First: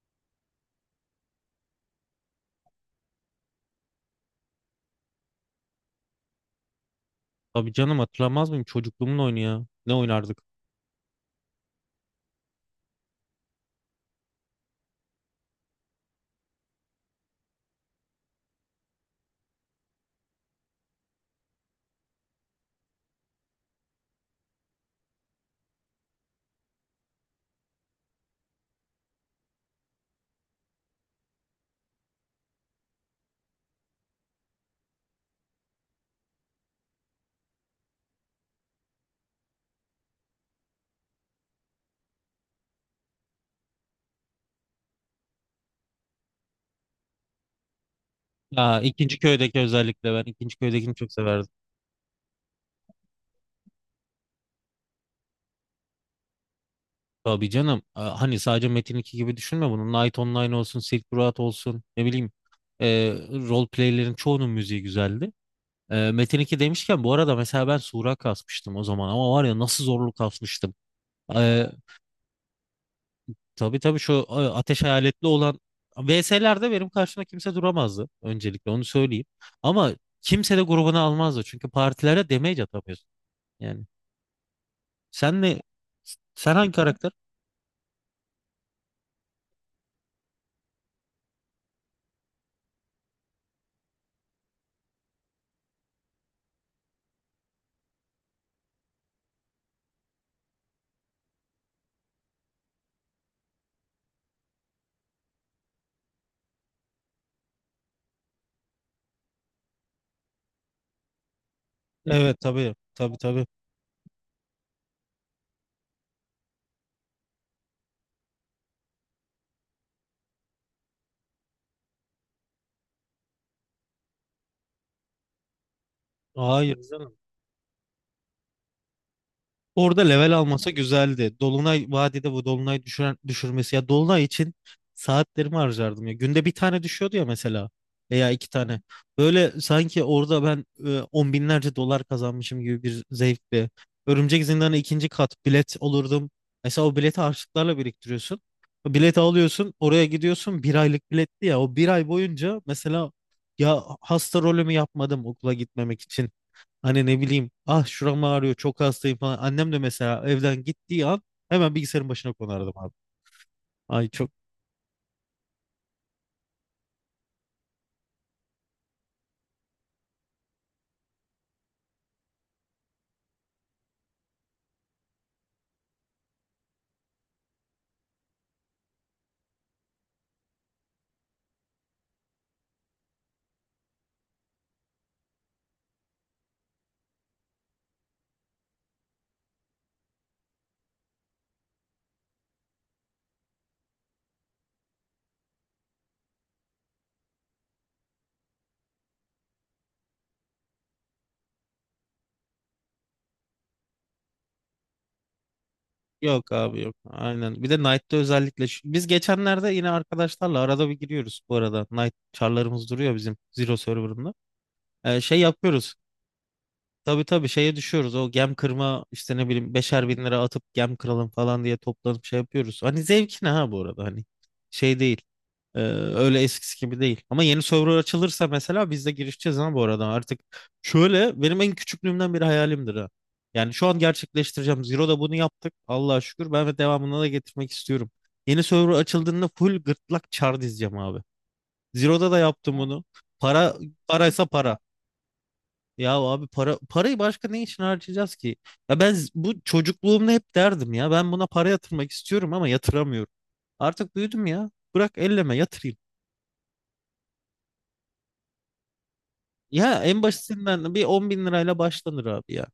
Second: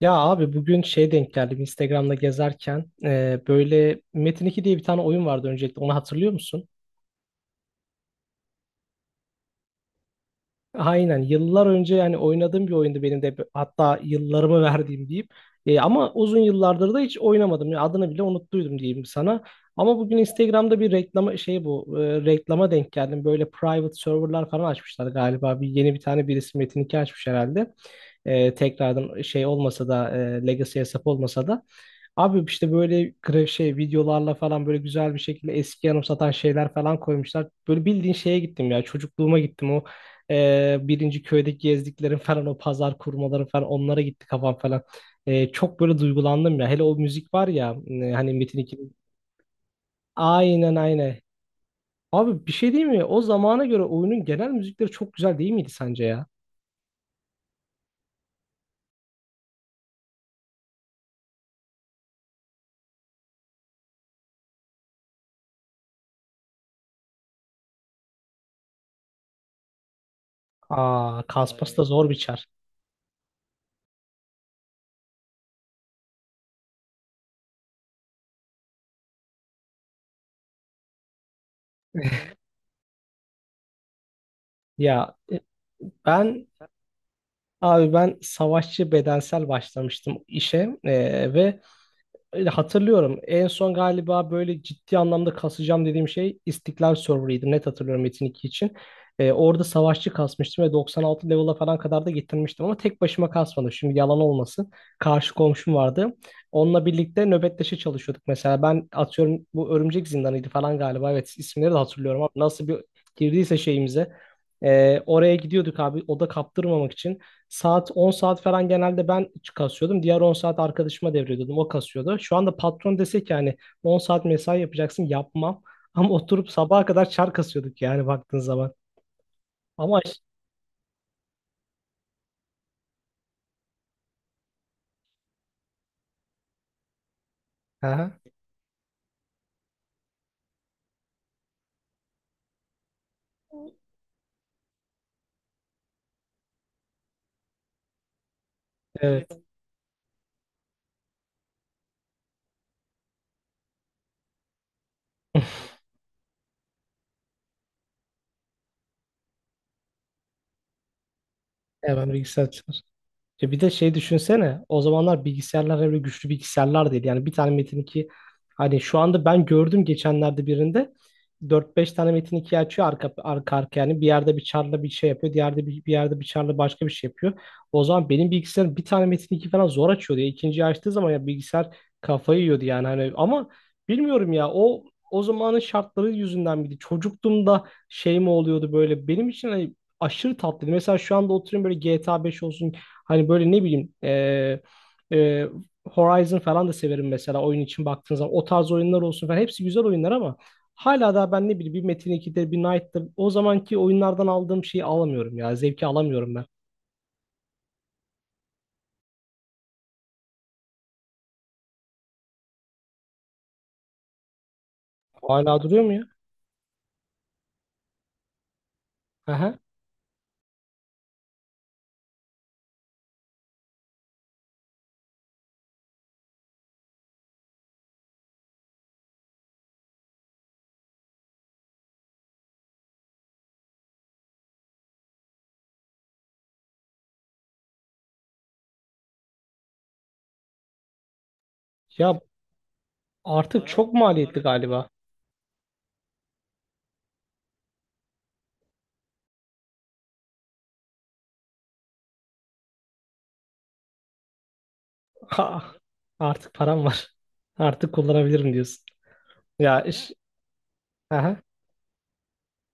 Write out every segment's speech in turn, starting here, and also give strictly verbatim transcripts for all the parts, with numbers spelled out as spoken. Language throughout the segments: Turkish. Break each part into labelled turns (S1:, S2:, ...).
S1: Ya abi bugün şey denk geldim Instagram'da gezerken e, böyle Metin iki diye bir tane oyun vardı. Öncelikle onu hatırlıyor musun?
S2: Tabii canım, hatırlamaz mıyım? Çocukluğumun oyunu ya. Ne oynardık?
S1: Aynen, yıllar önce yani oynadığım bir oyundu benim de, hatta yıllarımı verdiğim diyeyim. E, ama uzun yıllardır da hiç oynamadım ya, adını bile unuttuydum diyeyim sana. Ama bugün Instagram'da bir reklama şey bu e, reklama denk geldim. Böyle private serverlar falan açmışlar galiba, bir yeni bir tane birisi Metin iki açmış herhalde. E, tekrardan şey olmasa da e, Legacy hesap olmasa da. Abi işte böyle gra- şey videolarla falan böyle güzel bir şekilde eski anımsatan şeyler falan koymuşlar. Böyle bildiğin şeye gittim ya, çocukluğuma gittim. O e, birinci köydeki gezdiklerim falan, o pazar kurmaları falan, onlara gitti kafam falan. E, çok böyle duygulandım ya, hele o müzik var ya, e, hani Metin
S2: Aa,
S1: ikinin.
S2: ikinci köydeki, özellikle ben ikinci
S1: Aynen,
S2: köydekini çok
S1: aynen.
S2: severdim.
S1: Abi bir şey değil mi? O zamana göre oyunun genel müzikleri çok güzel değil miydi sence ya?
S2: Tabii canım. Aa, hani sadece Metin iki gibi düşünme bunu. Night Online olsun, Silk Road olsun. Ne bileyim. Ee, role play'lerin çoğunun müziği güzeldi. Ee, Metin iki demişken bu arada, mesela ben Sura kasmıştım o zaman. Ama var ya, nasıl zorluk kasmıştım.
S1: Aa,
S2: E,
S1: Kaspas da ay, zor biçer.
S2: Tabii tabii, şu e, ateş hayaletli olan V S'lerde benim karşımda kimse duramazdı, öncelikle onu söyleyeyim. Ama kimse de grubuna almazdı çünkü partilere damage atamıyorsun. Yani
S1: Ya e,
S2: sen ne
S1: ben
S2: sen hangi karakter?
S1: Abi ben savaşçı bedensel başlamıştım işe eee, ve öyle hatırlıyorum. En son galiba böyle ciddi anlamda kasacağım dediğim şey İstiklal Server'ıydı, net hatırlıyorum Metin iki için. Eee, orada savaşçı kasmıştım ve doksan altı level'a falan kadar da getirmiştim, ama tek başıma kasmadım, şimdi yalan olmasın, karşı komşum vardı. Onunla birlikte nöbetleşe çalışıyorduk. Mesela ben atıyorum bu Örümcek Zindanı'ydı falan galiba, evet, isimleri de hatırlıyorum. Ama
S2: Evet,
S1: nasıl
S2: tabii
S1: bir
S2: tabii tabii.
S1: girdiyse şeyimize. Ee, oraya gidiyorduk abi, oda kaptırmamak için. Saat on saat falan genelde ben kasıyordum. Diğer on saat arkadaşıma devrediyordum, o kasıyordu. Şu anda patron dese ki hani on saat mesai yapacaksın, yapmam. Ama oturup
S2: Hayır.
S1: sabaha kadar çar kasıyorduk yani baktığın zaman. Ama
S2: Orada level almasa güzeldi. Dolunay vadide, bu dolunay düşüren, düşürmesi ya, dolunay için saatlerimi harcardım ya. Günde bir tane düşüyordu ya, mesela,
S1: aha,
S2: veya iki tane. Böyle sanki orada ben e, on binlerce dolar kazanmışım gibi bir zevkle. Örümcek Zindanı ikinci kat bilet olurdum. Mesela o bileti harçlıklarla biriktiriyorsun. O bileti
S1: evet.
S2: alıyorsun, oraya gidiyorsun. Bir aylık biletti ya. O bir ay boyunca mesela ya hasta rolümü yapmadım okula gitmemek için. Hani ne bileyim, ah şuram ağrıyor çok hastayım falan. Annem de mesela evden gittiği an hemen
S1: Evet,
S2: bilgisayarın
S1: ben
S2: başına
S1: bilgisayar.
S2: konardım abi.
S1: E bir de şey
S2: Ay çok,
S1: düşünsene, o zamanlar bilgisayarlar öyle güçlü bilgisayarlar değil. Yani bir tane Metin iki, hani şu anda ben gördüm geçenlerde birinde dört beş tane Metin iki açıyor arka arka arka. Yani bir yerde bir charla bir şey yapıyor, diğerde bir, bir yerde bir charla başka bir şey yapıyor. O zaman benim bilgisayarım bir tane Metin iki falan zor açıyordu ya. İkinciyi açtığı zaman ya bilgisayar kafayı yiyordu yani. Hani ama bilmiyorum ya, o o zamanın şartları yüzünden miydi? Çocukluğumda şey mi oluyordu böyle? Benim için hani aşırı tatlıydı. Mesela şu anda oturuyorum böyle G T A beş olsun, hani böyle ne bileyim e, e, Horizon falan da severim mesela. Oyun için baktığınız zaman o tarz oyunlar olsun falan, hepsi güzel oyunlar, ama hala da ben ne bileyim bir Metin ikide, bir Knight'da o zamanki oyunlardan aldığım şeyi alamıyorum ya. Zevki alamıyorum ben.
S2: yok abi yok. Aynen. Bir de Knight'ta özellikle şu- biz geçenlerde yine arkadaşlarla arada bir giriyoruz bu arada. Knight çarlarımız duruyor bizim Zero Server'ında. Ee, şey
S1: Hala duruyor mu
S2: yapıyoruz.
S1: ya?
S2: Tabii tabii, şeye düşüyoruz. O gem kırma işte, ne
S1: Aha.
S2: bileyim, beşer bin lira atıp gem kıralım falan diye toplanıp şey yapıyoruz. Hani zevkine ha, bu arada, hani şey değil. Ee, öyle eskisi gibi değil. Ama yeni server açılırsa mesela biz de girişeceğiz ha, bu arada, artık. Şöyle, benim en küçüklüğümden beri hayalimdir ha. Yani şu an gerçekleştireceğim. Zero'da bunu yaptık, Allah'a şükür. Ben ve devamını da getirmek istiyorum. Yeni server açıldığında full gırtlak çar dizeceğim abi.
S1: Ya
S2: Zero'da da yaptım bunu.
S1: artık
S2: Para
S1: çok maliyetli
S2: paraysa para.
S1: galiba.
S2: Ya abi, para parayı başka ne için harcayacağız ki? Ya ben z- bu çocukluğumda hep derdim ya, ben buna para yatırmak istiyorum ama yatıramıyorum. Artık büyüdüm ya. Bırak elleme,
S1: Ha,
S2: yatırayım.
S1: artık param var. Artık kullanabilirim diyorsun. Ya
S2: Ya
S1: iş.
S2: en basitinden bir 10
S1: Aha.
S2: bin lirayla başlanır abi ya.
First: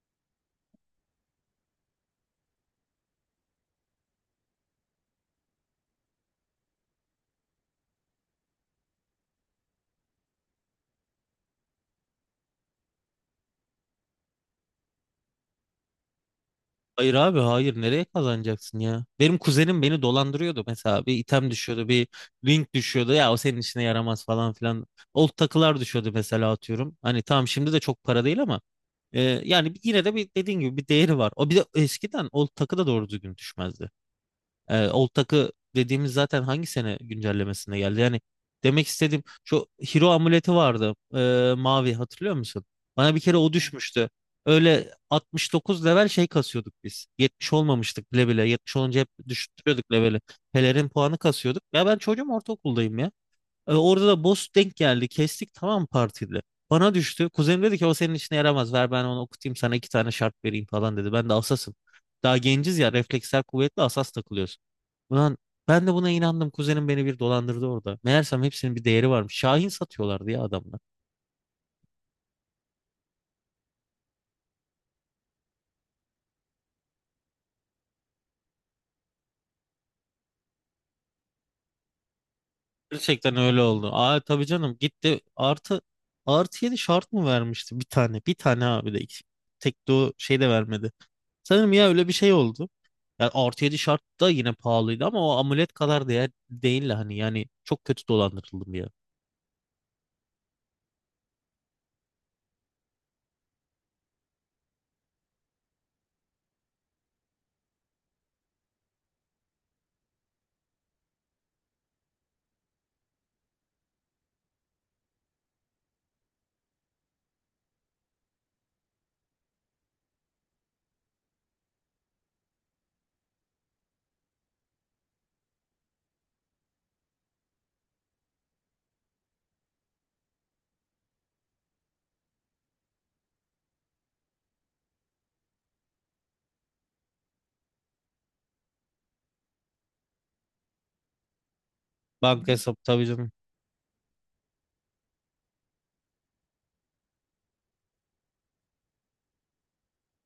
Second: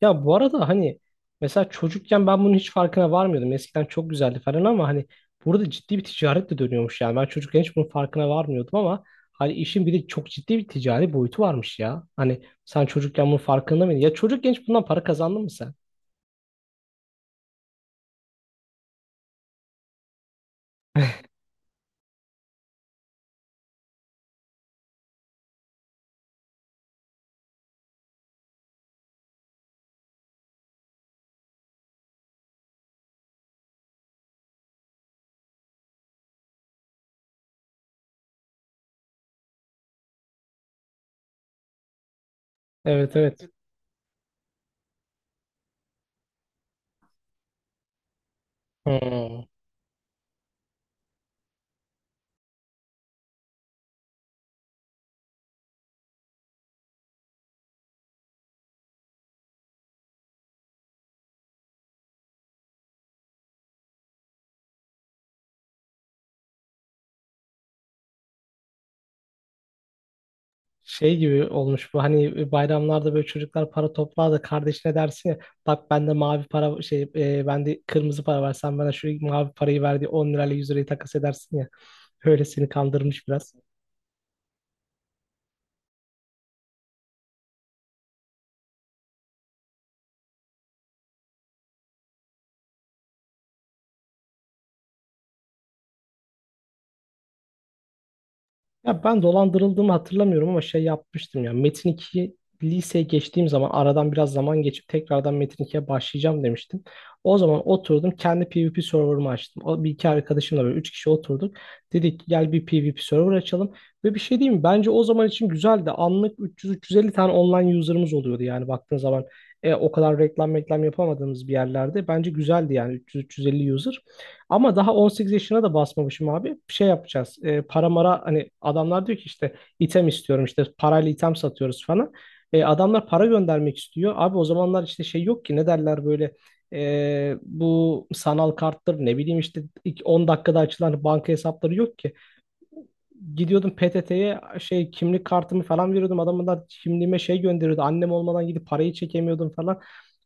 S1: Ya bu arada hani mesela çocukken ben bunun hiç farkına varmıyordum. Eskiden çok güzeldi falan, ama hani burada ciddi bir ticaret de dönüyormuş yani. Ben çocukken hiç bunun farkına varmıyordum, ama hani işin bir de çok ciddi bir ticari boyutu varmış ya. Hani sen çocukken bunun farkında mıydın? Ya çocukken hiç bundan para kazandın mı sen?
S2: Hayır abi hayır, nereye kazanacaksın ya? Benim kuzenim beni dolandırıyordu, mesela bir item düşüyordu, bir link düşüyordu ya, o senin işine yaramaz falan filan. Old takılar düşüyordu mesela, atıyorum. Hani tamam, şimdi de çok para değil ama e, yani yine de, bir dediğin gibi, bir değeri var. O bir de eskiden old takı da doğru düzgün düşmezdi. E, Old Tak'ı dediğimiz zaten hangi sene güncellemesinde geldi? Yani demek istediğim şu, Hero amuleti vardı, e, mavi, hatırlıyor musun? Bana
S1: Evet,
S2: bir kere
S1: evet.
S2: o düşmüştü. Öyle altmış dokuz level şey kasıyorduk biz. yetmiş olmamıştık bile bile. yetmiş olunca hep
S1: Hmm.
S2: düşürüyorduk leveli. Pelerin puanı kasıyorduk. Ya ben çocuğum, ortaokuldayım ya. E, orada da boss denk geldi. Kestik, tamam, partide. Bana düştü. Kuzenim dedi ki, o senin işine yaramaz, ver ben onu okutayım, sana iki tane şart vereyim falan dedi. Ben de asasım. Daha genciz ya, refleksler kuvvetli, asas takılıyoruz. Ulan, ben de buna inandım. Kuzenim beni bir dolandırdı orada. Meğersem hepsinin bir değeri varmış. Şahin satıyorlardı ya adamlar.
S1: Şey gibi olmuş bu, hani bayramlarda böyle çocuklar para toplar da kardeşine dersin ya, bak bende mavi para şey e, bende kırmızı para var, sen bana şu mavi parayı ver diye on lirayla yüz lirayı takas edersin ya, öyle seni kandırmış
S2: Gerçekten
S1: biraz.
S2: öyle oldu. Aa, tabii canım, gitti. Artı, artı yedi şart mı vermişti bir tane? Bir tane abi, de tek do şey de vermedi. Sanırım ya, öyle bir şey oldu. Yani artı yedi şart da yine pahalıydı ama o amulet kadar değer değil hani, yani çok kötü dolandırıldım ya.
S1: Ya ben dolandırıldığımı hatırlamıyorum ama şey yapmıştım ya. Metin iki, liseye geçtiğim zaman, aradan biraz zaman geçip tekrardan Metin ikiye başlayacağım demiştim. O zaman oturdum, kendi PvP server'ımı açtım. O bir iki arkadaşımla böyle üç kişi oturduk, dedik ki gel bir PvP server açalım. Ve bir şey diyeyim mi? Bence o zaman için güzeldi. Anlık üç yüz üç yüz elli tane online user'ımız oluyordu yani baktığın zaman. E, o kadar reklam reklam yapamadığımız bir yerlerde bence güzeldi yani üç yüz üç yüz elli user. Ama daha on sekiz yaşına da basmamışım abi. Şey yapacağız. E, para mara, hani adamlar diyor ki işte item istiyorum, işte parayla item satıyoruz falan. E, adamlar para göndermek istiyor. Abi o zamanlar işte şey yok ki, ne derler böyle, e, bu sanal karttır, ne bileyim, işte ilk on dakikada açılan banka hesapları yok ki.
S2: Banka hesabı, tabii canım.
S1: Gidiyordum P T T'ye, şey kimlik kartımı falan veriyordum. Adamlar kimliğime şey gönderiyordu, annem olmadan gidip parayı çekemiyordum falan.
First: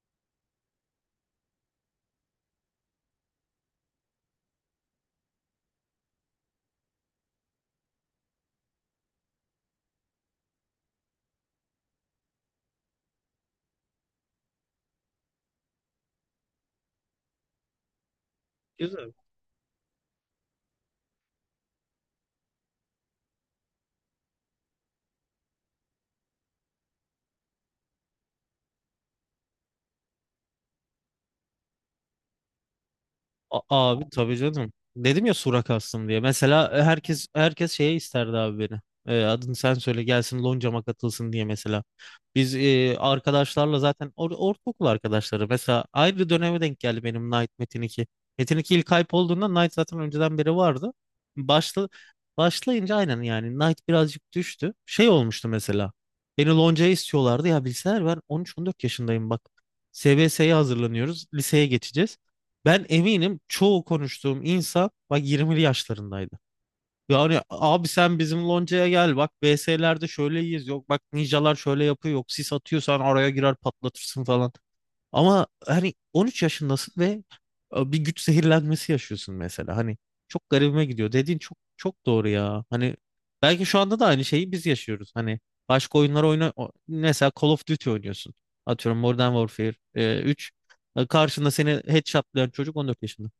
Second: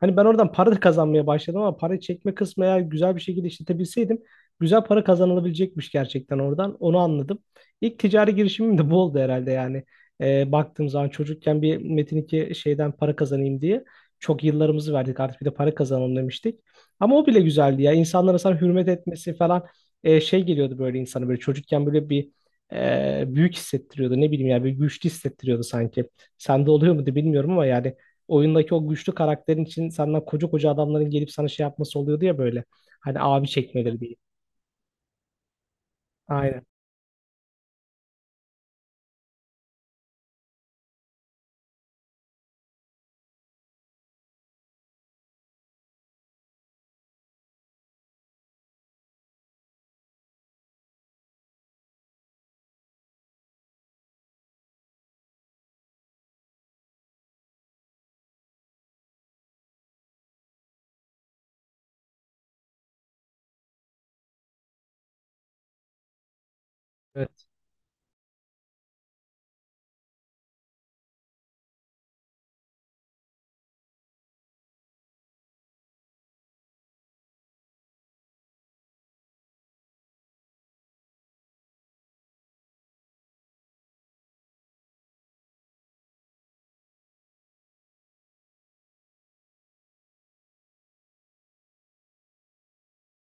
S1: Hani ben oradan para da kazanmaya başladım, ama parayı çekme kısmı eğer güzel bir şekilde işletebilseydim güzel para kazanılabilecekmiş gerçekten oradan. Onu anladım. İlk ticari girişimim de bu oldu herhalde yani. Ee, baktığım zaman çocukken bir Metin iki şeyden para kazanayım diye çok yıllarımızı verdik, artık bir de para kazanalım demiştik. Ama o bile güzeldi ya. İnsanlara sana hürmet
S2: Güzel.
S1: etmesi falan, e, şey geliyordu böyle insana, böyle çocukken böyle bir e, büyük hissettiriyordu. Ne bileyim yani, bir güçlü hissettiriyordu sanki. Sende oluyor mu muydu bilmiyorum ama yani oyundaki o güçlü karakterin için senden koca koca adamların gelip sana şey yapması oluyordu ya böyle. Hani abi
S2: A-
S1: çekmeleri
S2: Abi,
S1: diye.
S2: tabii canım. Dedim ya Surak aslında diye.
S1: Aynen.
S2: Mesela herkes herkes şeye isterdi abi beni. Ee, adını sen söyle gelsin loncama katılsın diye mesela. Biz e, arkadaşlarla zaten or ortaokul arkadaşları. Mesela ayrı döneme denk geldi benim Knight Metin iki. Metin iki ilk hype olduğunda Knight zaten önceden beri vardı. Başla başlayınca aynen yani Knight birazcık düştü. Şey olmuştu mesela. Beni loncaya istiyorlardı ya, bilseler ben on üç on dört yaşındayım bak. S B S'ye hazırlanıyoruz. Liseye geçeceğiz. Ben eminim çoğu konuştuğum insan, bak, yirmili yaşlarındaydı. Yani
S1: Evet.
S2: abi sen bizim loncaya gel, bak B S'lerde şöyleyiz, yok bak ninjalar şöyle yapıyor, yok sis atıyorsan araya girer patlatırsın falan. Ama hani on üç yaşındasın ve e, bir güç zehirlenmesi yaşıyorsun mesela. Hani çok garibime gidiyor. Dediğin çok çok doğru ya. Hani belki şu anda da aynı şeyi biz yaşıyoruz. Hani başka oyunlar oyna, o- mesela Call of Duty oynuyorsun. Atıyorum Modern Warfare e, üç. E, Karşında seni headshotlayan çocuk on dört yaşında.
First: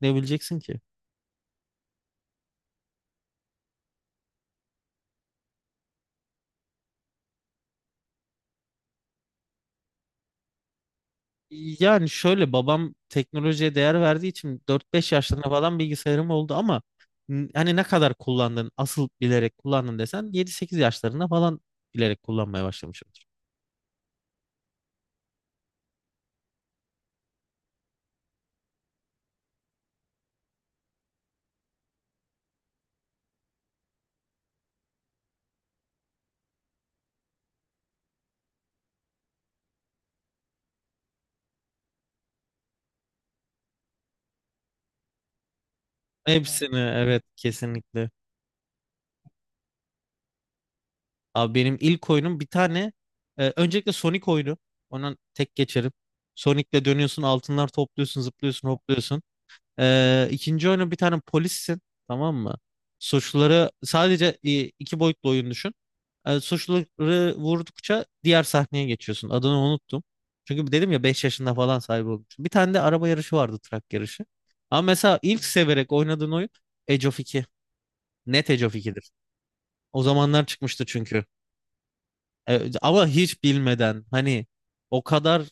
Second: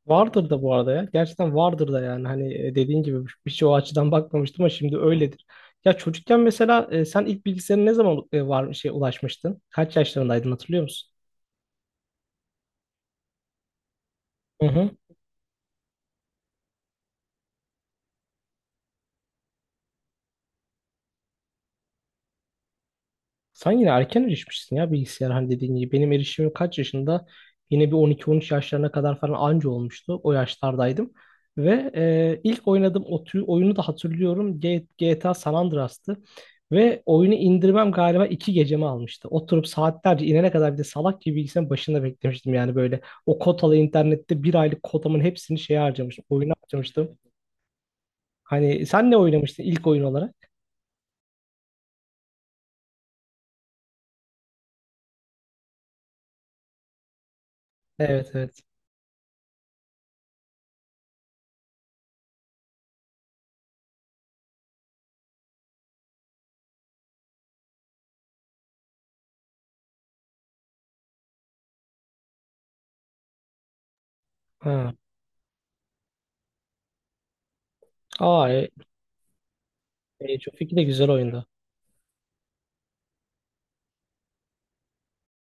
S2: Ne
S1: Vardır
S2: bileceksin
S1: da bu
S2: ki?
S1: arada ya. Gerçekten vardır da yani. Hani e, dediğin gibi bir şey, o açıdan bakmamıştım, ama şimdi öyledir. Ya çocukken mesela, e, sen ilk bilgisayarın ne zaman e, var şey ulaşmıştın? Kaç yaşlarındaydın hatırlıyor musun?
S2: Yani şöyle, babam teknolojiye değer verdiği için
S1: Hı hı.
S2: dört beş yaşlarında falan bilgisayarım oldu ama n- hani ne kadar kullandın, asıl bilerek kullandın desen yedi sekiz yaşlarında falan bilerek kullanmaya başlamışımdır.
S1: Sen yine erken erişmişsin ya bilgisayar hani dediğin gibi. Benim erişimim kaç yaşında? Yine bir on iki on üç yaşlarına kadar falan anca olmuştu. O yaşlardaydım. Ve e, ilk oynadığım o tür- oyunu da hatırlıyorum. G- GTA San Andreas'tı. Ve oyunu indirmem galiba iki gecemi almıştı. Oturup saatlerce inene kadar bir de salak gibi bilgisayarın başında beklemiştim. Yani böyle o kotalı internette bir aylık kotamın hepsini şeye harcamıştım,
S2: Ha.
S1: oyuna
S2: Hepsini,
S1: harcamıştım.
S2: evet, kesinlikle.
S1: Hani sen ne oynamıştın ilk oyun olarak?
S2: Abi benim ilk oyunum bir tane, e, öncelikle Sonic oyunu. Ondan tek geçerim. Sonic'le dönüyorsun, altınlar topluyorsun,
S1: Evet, evet.
S2: zıplıyorsun, hopluyorsun. Ee, ikinci oyunu, bir tane polissin, tamam mı? Suçluları, sadece e, iki boyutlu oyun düşün. Ee, suçluları vurdukça diğer sahneye geçiyorsun. Adını unuttum. Çünkü dedim ya, beş yaşında falan sahibi olmuştum. Bir tane de araba yarışı vardı, trak yarışı. Ama
S1: Ha.
S2: mesela ilk severek oynadığın oyun Age of iki.
S1: Aa,
S2: Net Age
S1: e,
S2: of ikidir. O
S1: e,
S2: zamanlar
S1: çok fikir de
S2: çıkmıştı
S1: güzel
S2: çünkü.
S1: oyundu.
S2: E, ama hiç bilmeden hani, o kadar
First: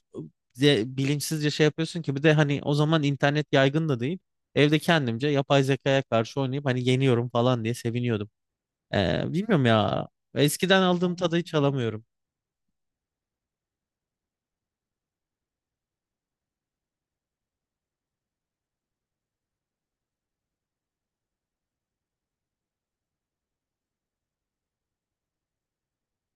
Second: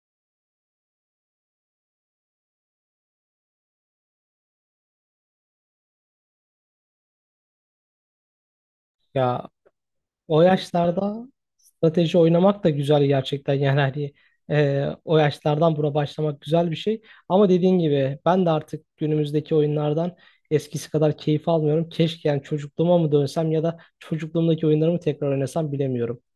S2: de- bilinçsizce şey yapıyorsun ki, bir de hani o zaman internet yaygın da değil. Evde kendimce yapay zekaya karşı oynayıp hani yeniyorum falan diye seviniyordum. E,
S1: Ya
S2: bilmiyorum ya.
S1: o
S2: Eskiden aldığım
S1: yaşlarda
S2: tadı hiç
S1: strateji
S2: alamıyorum.
S1: oynamak da güzel gerçekten yani, hani e, o yaşlardan buna başlamak güzel bir şey. Ama dediğin gibi ben de artık günümüzdeki oyunlardan eskisi kadar keyif almıyorum. Keşke, yani çocukluğuma mı dönsem ya da çocukluğumdaki oyunlarımı tekrar oynasam, bilemiyorum.